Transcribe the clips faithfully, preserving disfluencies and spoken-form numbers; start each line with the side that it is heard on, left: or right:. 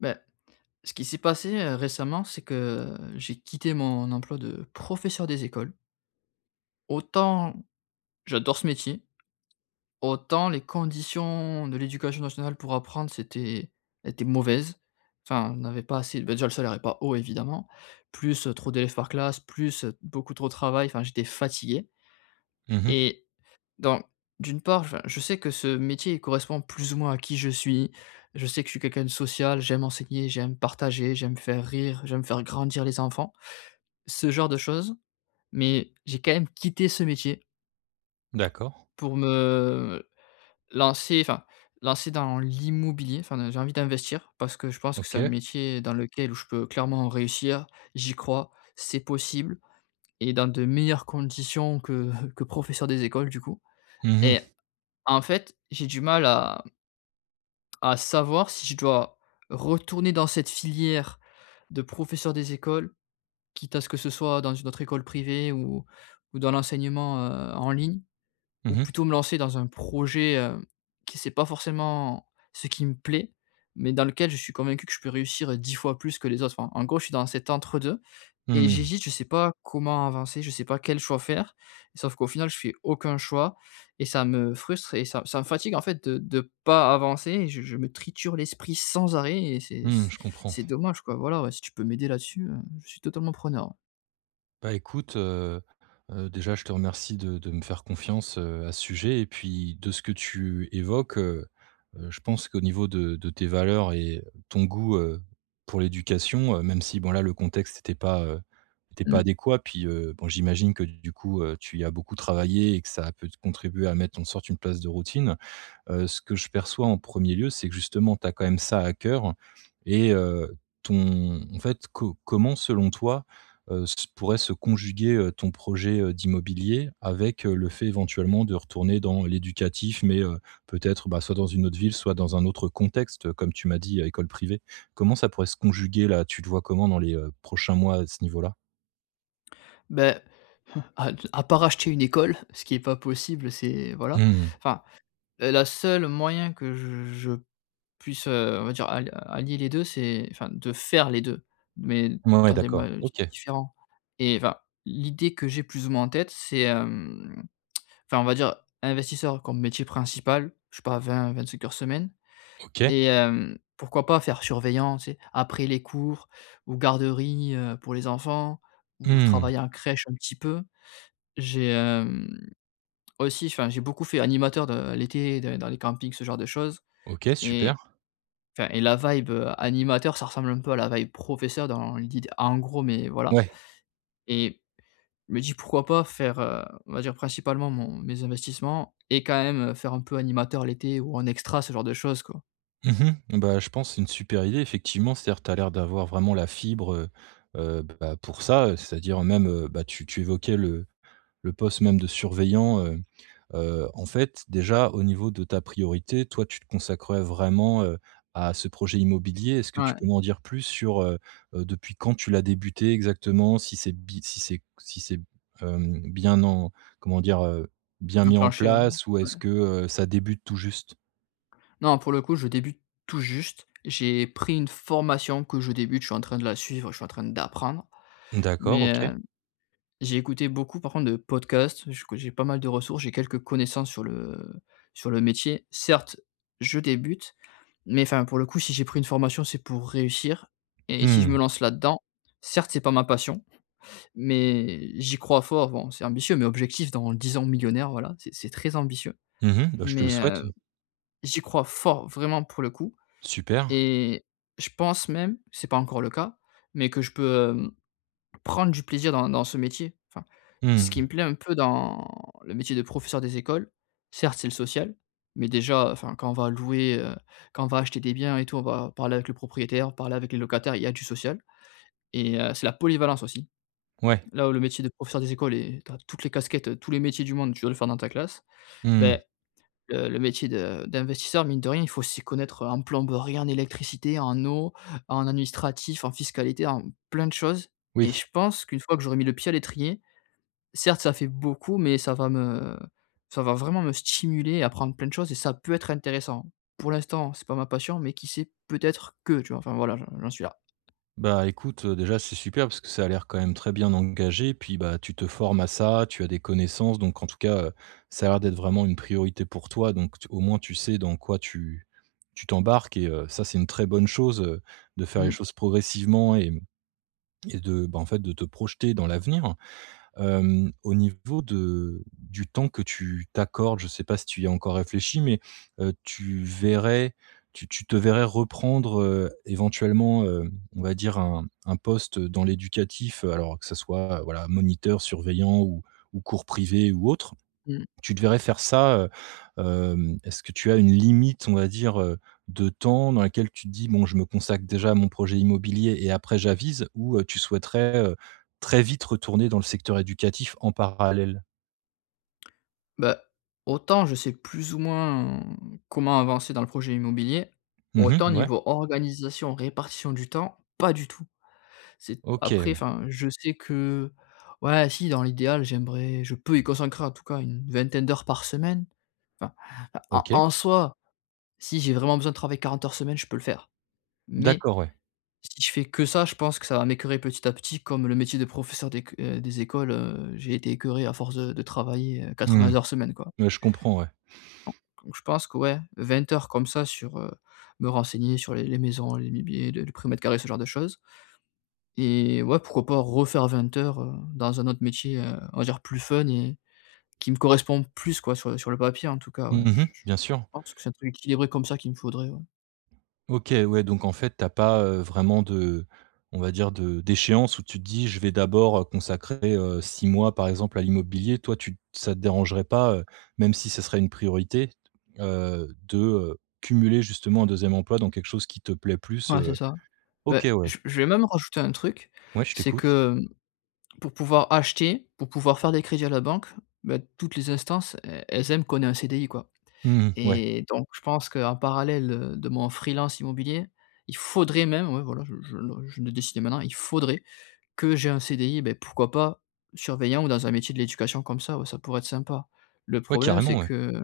left: Bah, ce qui s'est passé, heu, récemment, c'est que, heu, j'ai quitté mon emploi de professeur des écoles autant j'adore ce métier, autant les conditions de l'Éducation Nationale pour apprendre, c'était était mauvaise enfin on n'avait pas assez de ben, déjà le salaire est pas haut, évidemment, plus trop d'élèves par classe, plus beaucoup trop de travail. Enfin, j'étais fatigué
right: Mmh mh.
left: et donc, d'une part enfin je sais que ce métier correspond plus ou moins à qui je suis. Je sais que je suis quelqu'un de social, j'aime enseigner, j'aime partager, j'aime faire rire, j'aime faire grandir les enfants. Ce genre de choses. Mais j'ai quand même quitté ce métier
right: D'accord.
left: pour me, heu, lancer, enfin lancer dans l'immobilier enfin j'ai envie d'investir parce que je pense que c'est un
right: OK.
left: métier dans lequel je peux clairement réussir. J'y crois. C'est possible et dans de meilleures conditions que que professeur des écoles, du coup
right: Mmh mh.
left: et en fait, j'ai du mal à à savoir si je dois retourner dans cette filière de professeur des écoles, quitte à ce que ce soit dans une autre école privée ou ou dans l'enseignement, heu, en ligne. Ou
right: Mmh mh.
left: plutôt me lancer dans un projet, hem, qui c'est pas forcément ce qui me plaît, mais dans lequel je suis convaincu que je peux réussir dix fois plus que les autres. Enfin, en gros je suis dans cet entre deux et
right: Mmh.
left: j'hésite. Je sais pas comment avancer. Je sais pas quel choix faire. Sauf qu'au final, je fais aucun choix et ça me frustre et ça ça me fatigue, en fait, de de pas avancer et je je me triture l'esprit sans arrêt et c'est
right: Mmh,
left: c
right: je comprends.
left: c'est dommage, quoi. Voilà, ouais, si tu peux m'aider là-dessus, heu, je suis totalement preneur.
right: Bah écoute, heu, heu, déjà, je te remercie de de me faire confiance, heu, à ce sujet et puis, de ce que tu évoques, heu, heu, je pense qu'au niveau de de tes valeurs et ton goût, heu, pour l'éducation, heu, même si, bon, là, le contexte était pas, heu, était pas
left: Mmh.
right: adéquat puis, heu, bon j'imagine que, du coup, heu, tu y as beaucoup travaillé et que ça a pu contribuer à mettre en sorte une place de routine. Heu, ce que je perçois en premier lieu, c'est que, justement, tu as quand même ça à cœur et heu, ton en fait, co comment, selon toi, heu, s pourrait se conjuguer, heu, ton projet, heu, d'immobilier avec le fait, éventuellement, de retourner dans l'éducatif, mais, heu, peut-être, bah, soit dans une autre ville, soit dans un autre contexte, comme tu m'as dit: «école privée»? Comment ça pourrait se conjuguer, là? Tu te vois comment dans les prochains mois, à ce niveau-là?
left: Beh, à à part acheter une école, ce qui est pas possible c'est voilà
right: Mmh mh.
left: enfin, heu, la la seule moyen que je je puisse, heu, on va dire, al allier les deux, c'est enfin de faire les deux, mais
right: Mouais, ouais
left: dans des mois
right: d'accord.
left: di
right: OK.
left: différents et enfin l'idée que j'ai plus ou moins en tête, c'est, hem, enfin, on va dire investisseur comme métier principal, je sais pas, vingt-vingt cinq heures semaine.
right: OK.
left: Et, heu, pourquoi pas faire surveillant, tu sais, après les cours ou garderie, heu, pour les enfants ou
right: Mmh.
left: travailler en crèche un petit peu. J'ai, hem, aussi enfin, j'ai beaucoup fait animateur, de, heu, l'été, dans dans les campings, ce genre de choses
right: OK, super.
left: et enfin et la vibe animateur, ça ressemble un peu à la vibe professeur, dans l'idée en gros. Mais voilà
right: Ouais.
left: et je me dis: «Pourquoi pas faire, on va dire principalement mon mes investissements et quand même, faire un peu animateur l'été ou en extra?» ce genre de choses quoi.
right: Mmh mh. Eh, bah, je pense c'est une super idée. Effectivement, c’est-à-dire que tu as l'air d'avoir vraiment la fibre, heu, heu, bah, pour ça. C'est-à-dire même, heu, bah, tu tu évoquais le le poste même, de surveillant, heu, heu, en fait, déjà au niveau de ta priorité, toi, tu te consacrerais vraiment, heu, à ce projet immobilier. Est-ce que tu
left: Ouais.
right: peux m'en dire plus, sur, heu, heu, depuis quand tu l'as débuté exactement? Si c'est bi si c'est si c'est, heu, bien en comment dire, heu, bien mis en
left: Enclenché. Ouais,
right: place ou
left: ouais.
right: est-ce que, heu, ça débute tout juste?
left: Non, pour le coup, je débute tout juste. J'ai pris une formation que je débute, je suis en train de la suivre, je suis en train d'apprendre,
right: D'accord,
left: mais,
right: OK.
left: heu, j'ai écouté beaucoup par contre de podcasts, je que j'ai pas mal de ressources, j'ai quelques connaissances sur le sur le métier. Certes, je débute, mais enfin, pour le coup si j'ai pris une formation, c'est pour réussir et si je
right: Mmh.
left: me lance là-dedans, certes c'est pas ma passion, mais j'y crois fort. Bon c'est ambitieux, mais objectif dans dix ans, millionnaire, voilà. C'est c'est très ambitieux,
right: Mmh mh. Bah je te le
left: mais,
right: souhaite.
left: heu, j'y crois fort, vraiment pour le coup
right: Super.
left: et je pense même c'est pas encore le cas, mais que je peux, heu, prendre du plaisir dans dans ce métier. Enfin, ce
right: Mmh
left: qui
right: mh.
left: me plaît un peu dans le métier de professeur des écoles, certes, c'est le social, mais déjà enfin quand on va louer, heu, quand on va acheter des biens et tout, on va parler avec le propriétaire, parler avec les locataires. Il y a du social, et heu, c'est la polyvalence aussi.
right: Ouais.
left: Là où le métier de professeur des écoles est tu as toutes les casquettes, tous les métiers du monde, tu dois le faire dans ta classe.
right: Mmh.
left: Beh, le le métier de d'investisseur, mine de rien il faut s'y connaître en plomberie, en électricité, en eau, en administratif, en fiscalité, en plein de choses et
right: Oui.
left: je pense qu'une fois que j'aurai mis le pied à l'étrier, certes ça fait beaucoup mais ça va me ça va vraiment me stimuler, apprendre plein de choses et ça peut être intéressant. Pour l'instant, c'est pas ma passion mais qui sait, peut-être que, tu vois? Enfin voilà, j'en suis là.
right: Bah, écoute, heu, déjà c'est super, parce que ça a l'air quand même très bien engagé. Puis, bah, tu te formes à ça, tu as des connaissances donc en tout cas, ça a l'air d'être vraiment une priorité pour toi. Donc t au moins tu sais dans quoi tu tu t'embarques et heu, ça c'est une très bonne chose, heu, de faire les
left: Mmh.
right: choses progressivement et et de bah, en fait de te projeter dans l'avenir, hem, au niveau de du temps que tu t'accordes. Je sais pas si tu y as encore réfléchi, mais, heu, tu verrais tu tu te verrais reprendre, heu, éventuellement, heu, on va dire un un poste dans l'éducatif? Alors, que ça soit voilà, moniteur, surveillant ou ou cours privé ou autre,
left: Mmh.
right: tu te verrais faire ça, heu? Hem, est-ce que tu as une limite, on va dire, heu, de temps dans laquelle tu te dis: «Bon, je me consacre déjà à mon projet immobilier et après j'avise» ou, heu, tu souhaiterais, heu, très vite retourner dans le secteur éducatif en parallèle?
left: Bah, autant je sais plus ou moins comment avancer dans le projet immobilier.
right: Mmh
left: Autant
right: mh, ouais.
left: niveau organisation, répartition du temps, pas du tout. C'est
right: OK,
left: après,
right: ouais.
left: enfin, je sais que ouais, si, dans l'idéal j'aimerais je peux y consacrer en tout cas une vingtaine d'heures par semaine. Enfin, en
right: OK.
left: en soi, si j'ai vraiment besoin de travailler quarante heures semaine je peux le faire. Mais
right: D'accord, ouais.
left: si je fais que ça, je pense que ça va m'écœurer petit à petit, comme le métier de professeur d'éc des écoles, heu, j'ai été écœuré à force de de travailler
right: Mmh.
left: quatre-vingt heures semaine, quoi
right: Ouais, je comprends, ouais.
left: Donc donc je pense que ouais, vingt heures comme ça sur, heu, me renseigner sur les les maisons, les mibiers, les le prix au mètre carré, ce genre de choses et ouais, pourquoi pas refaire vingt heures, heu, dans un autre métier, heu, on va dire plus fun et qui me correspond plus, quoi sur sur le papier en tout cas, ouais.
right: Mmh mh.
left: Je je
right: Bien sûr.
left: pense que c'est un truc équilibré comme ça, qu'il me faudrait, ouais.
right: OK, ouais donc en fait, tu as pas, heu, vraiment de on va dire de d'échéance où tu te dis: «Je vais d'abord, heu, consacrer, heu, six mois par exemple à l'immobilier» toi, tu te ça te dérangerait pas, heu, même si ce serait une priorité, heu, de, heu, cumuler justement un deuxième emploi dans quelque chose qui te plaît plus,
left: Ouais c'est
right: heu
left: ça. Beh,
right: OK, ouais.
left: je v je vais même rajouter un truc,
right: Ouais, je
left: c'est
right: t'écoute.
left: que pour pouvoir acheter, pour pouvoir faire des crédits à la banque, beh, toutes les instances, e elles aiment qu'on ait un CDI, quoi
right: Mmh mh, ouais.
left: et donc je pense qu'en parallèle, heu, de mon freelance immobilier. Il faudrait même ouais, voilà je je le je le décide maintenant, il faudrait que j'ai un CDI, beh, pourquoi pas surveillant ou dans un métier de l'éducation comme ça. Ouais, ça pourrait être sympa. Le
right: Ouais
left: problème
right: carrément,
left: c'est
right: ouais.
left: que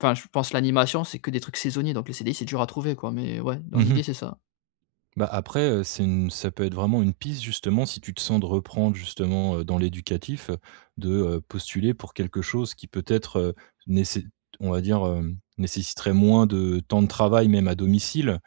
left: enfin je pense, l'animation c'est que des trucs saisonniers, donc les CDI c'est dur à trouver, quoi. Mais ouais,
right: Mmh
left: dans
right: mh.
left: l'idée c'est ça.
right: Bah après, heu, c'est une ça peut être vraiment une piste justement, si tu te sens de reprendre justement, heu, dans l'éducatif, heu, de, heu, postuler pour quelque chose qui peut-être, heu, néce on va dire, hem, nécessiterait moins de temps de travail. Même à domicile,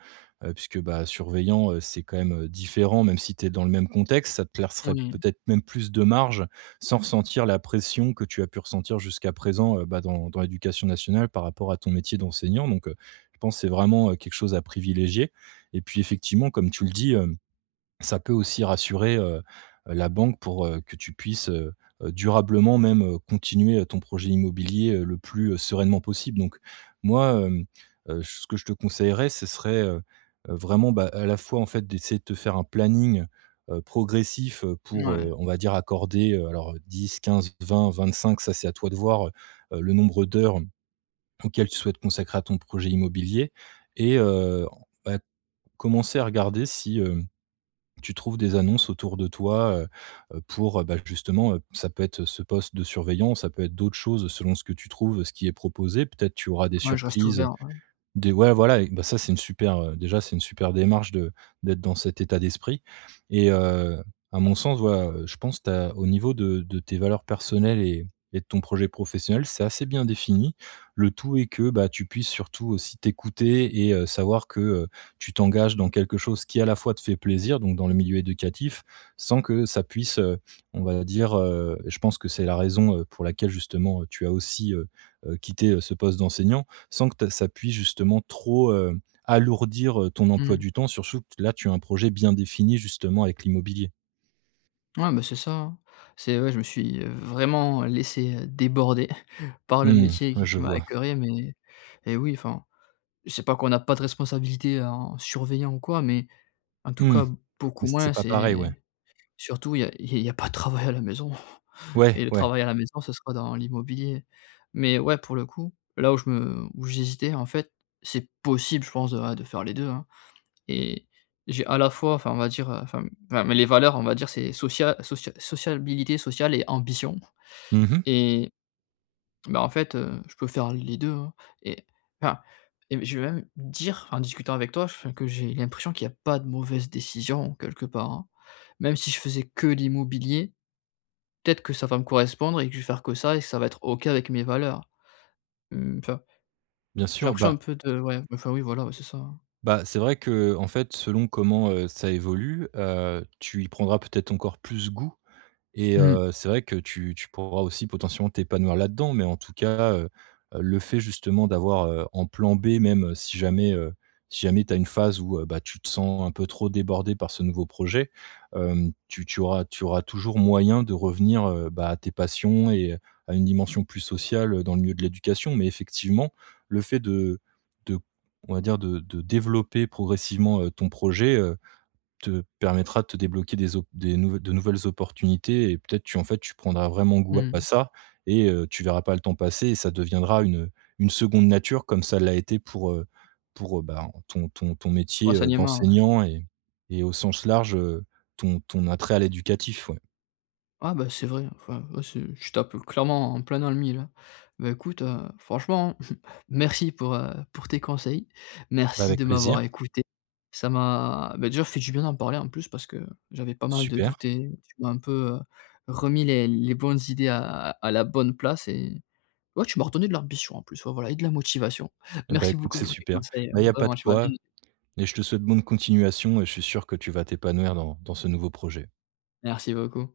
right: heu, puisque, bah, surveillant, heu, c'est quand même, heu, différent, même si tu es dans le même contexte. Ça te plaisserait
left: Moui.
right: peut-être même plus de marge, sans ressentir la pression que tu as pu ressentir jusqu'à présent, heu, bah, dans dans l'éducation nationale, par rapport à ton métier d'enseignant. Donc, heu, je pense c'est vraiment quelque chose à privilégier et puis effectivement comme tu le dis, hem, ça peut aussi rassurer, heu heu, la banque pour, heu, que tu puisses, heu heu, durablement même, heu, continuer, heu, ton projet immobilier, heu, le plus, heu, sereinement possible. Donc moi, heu heu, ce que je te conseillerais, ce serait, heu heu, vraiment, bah, à la fois en fait d'essayer de te faire un planning, heu, progressif, heu, pour, heu,
left: Mouais.
right: on va dire accorder, heu, alors dix-quinze-vingt-vingt-cinq, ça c'est à toi de voir, heu heu, le nombre d'heures auxquelles tu souhaites consacrer à ton projet immobilier et heu, en fait, commencer à regarder si, heu, tu trouves des annonces autour de toi, heu heu, pour, heu bah justement, heu, ça peut être ce poste de surveillant. Ça peut être d'autres choses selon ce que tu trouves, ce qui est proposé. Peut-être tu auras des
left: Ouais, je reste
right: surprises,
left: ouvert, ouais.
right: des ouais, voilà, bah, ça c'est une super, heu déjà c'est une super démarche de d'être dans cet état d'esprit et heu, à mon sens, ouais, je pense tu as, au niveau de de tes valeurs personnelles et et de ton projet professionnel c'est assez bien défini. Le tout est que, bah, tu puisses surtout aussi t'écouter et heu, savoir que, heu, tu t'engages dans quelque chose, qui à la fois te fait plaisir, donc dans le milieu éducatif, sans que ça puisse, heu, on va dire, heu je pense que c'est la raison, heu, pour laquelle justement tu as aussi, heu heu, quitté, heu, ce poste d'enseignant. Sans que ta ça puisse justement trop, heu, alourdir, heu, ton emploi
left: Mmh.
right: du temps, sursou que là, tu as un projet bien défini, justement, avec l'immobilier.
left: Ouais, mais c'est ça, hein. C'est ouais, je me suis, heu, vraiment laissé déborder par le
right: Mmh,
left: métier
right: ouais,
left: qui
right: je
left: qui m'a
right: vois.
left: écoeuré, mais et oui, enfin c'est pas qu'on a pas de responsabilité en surveillant ou quoi, mais en tout
right: Mmh,
left: cas beaucoup
right: c'est
left: moins.
right: pas pareil, ouais.
left: C'est surtout il y a il y a pas de travail à la maison
right: Ouais,
left: et le
right: ouais.
left: travail à la maison ça sera dans l'immobilier. Mais ouais, pour le coup, là où je me où j'hésitai,s en fait, c'est possible je pense, ouais, de faire les deux, hein et j'ai à la fois enfin on va dire, heu, enfin mais les valeurs on va dire c'est socia socia socialbilité sociale et ambition
right: Mmh mh.
left: et bah, en fait, heu, je peux faire les deux, hein et enfin et je vais même dire en discutant avec toi, enfin, que j'ai l'impression qu'il y a pas de mauvaise décision quelque part, hein. Même si je faisais que l'immobilier, peut-être que ça va me correspondre et que je vais faire que ça et ça va être OK avec mes valeurs, hem, enfin
right: Bien
left: j'ai
right: sûr,
left: l'impression un
right: bah
left: peu de ouais enfin, oui, voilà. Ouais, c'est ça.
right: bah c'est vrai que, heu, en fait selon comment, heu, ça évolue, heu, tu y prendras peut-être encore plus goût et
left: Mmh.
right: heu, c'est vrai que tu tu pourras aussi potentiellement, t'épanouir là-dedans. Mais en tout cas, heu, le fait justement d'avoir, heu, en plan b même si jamais, heu si jamais tu as une phase où, heu, bah, tu te sens un peu trop débordé par ce nouveau projet, hem. Tu tu auras tu auras toujours moyen de revenir, heu, bah, à tes passions et à une dimension plus sociale, heu, dans le milieu de l'éducation. Mais effectivement le fait de de on va dire de de développer progressivement, heu, ton projet, heu, te permettra de te débloquer des opp des nouv de nouvelles opportunités et peut-être tu en fait tu prendras vraiment goût à
left: Mmh.
right: ça et heu, tu verras pas le temps passer et ça deviendra une, heu une seconde nature. Comme ça l'a été pour, heu pour, heu, ben, ton ton ton
left: Pour
right: métier, heu,
left: l'enseignement, ouais.
right: d'enseignant et et au sens large, heu, ton ton attrait à l'éducatif, ouais.
left: Ouais, bah, c'est vrai. Enfin, ouais, c'est tu tapes clairement en plein dans le mille, hein et bah écoute, heu, franchement merci pour, heu, pour tes conseils.
right: Bah,
left: Merci
right: avec
left: de
right: plaisir.
left: m'avoir écouté, ça m'a beh, déjà fait du bien d'en parler, en plus, parce que j'avais pas mal de
right: Super.
left: doutes et tu m'as un peu, heu, remis les les bonnes idées à à la bonne place et ouais, tu m'as redonné de l'ambition en plus. Ouais, voilà et de la motivation.
right: Et bah
left: Merci
right: écoute,
left: beaucoup
right: c'est
left: pour tes
right: super.
left: conseils
right: Mais il y a pas
left: vraiment,
right: de
left: tu m'as bien
right: quoi
left: [unintelligible]
right: et je te souhaite bonne continuation et je suis sûr que tu vas t'épanouir dans dans ce nouveau projet.
left: Merci beaucoup.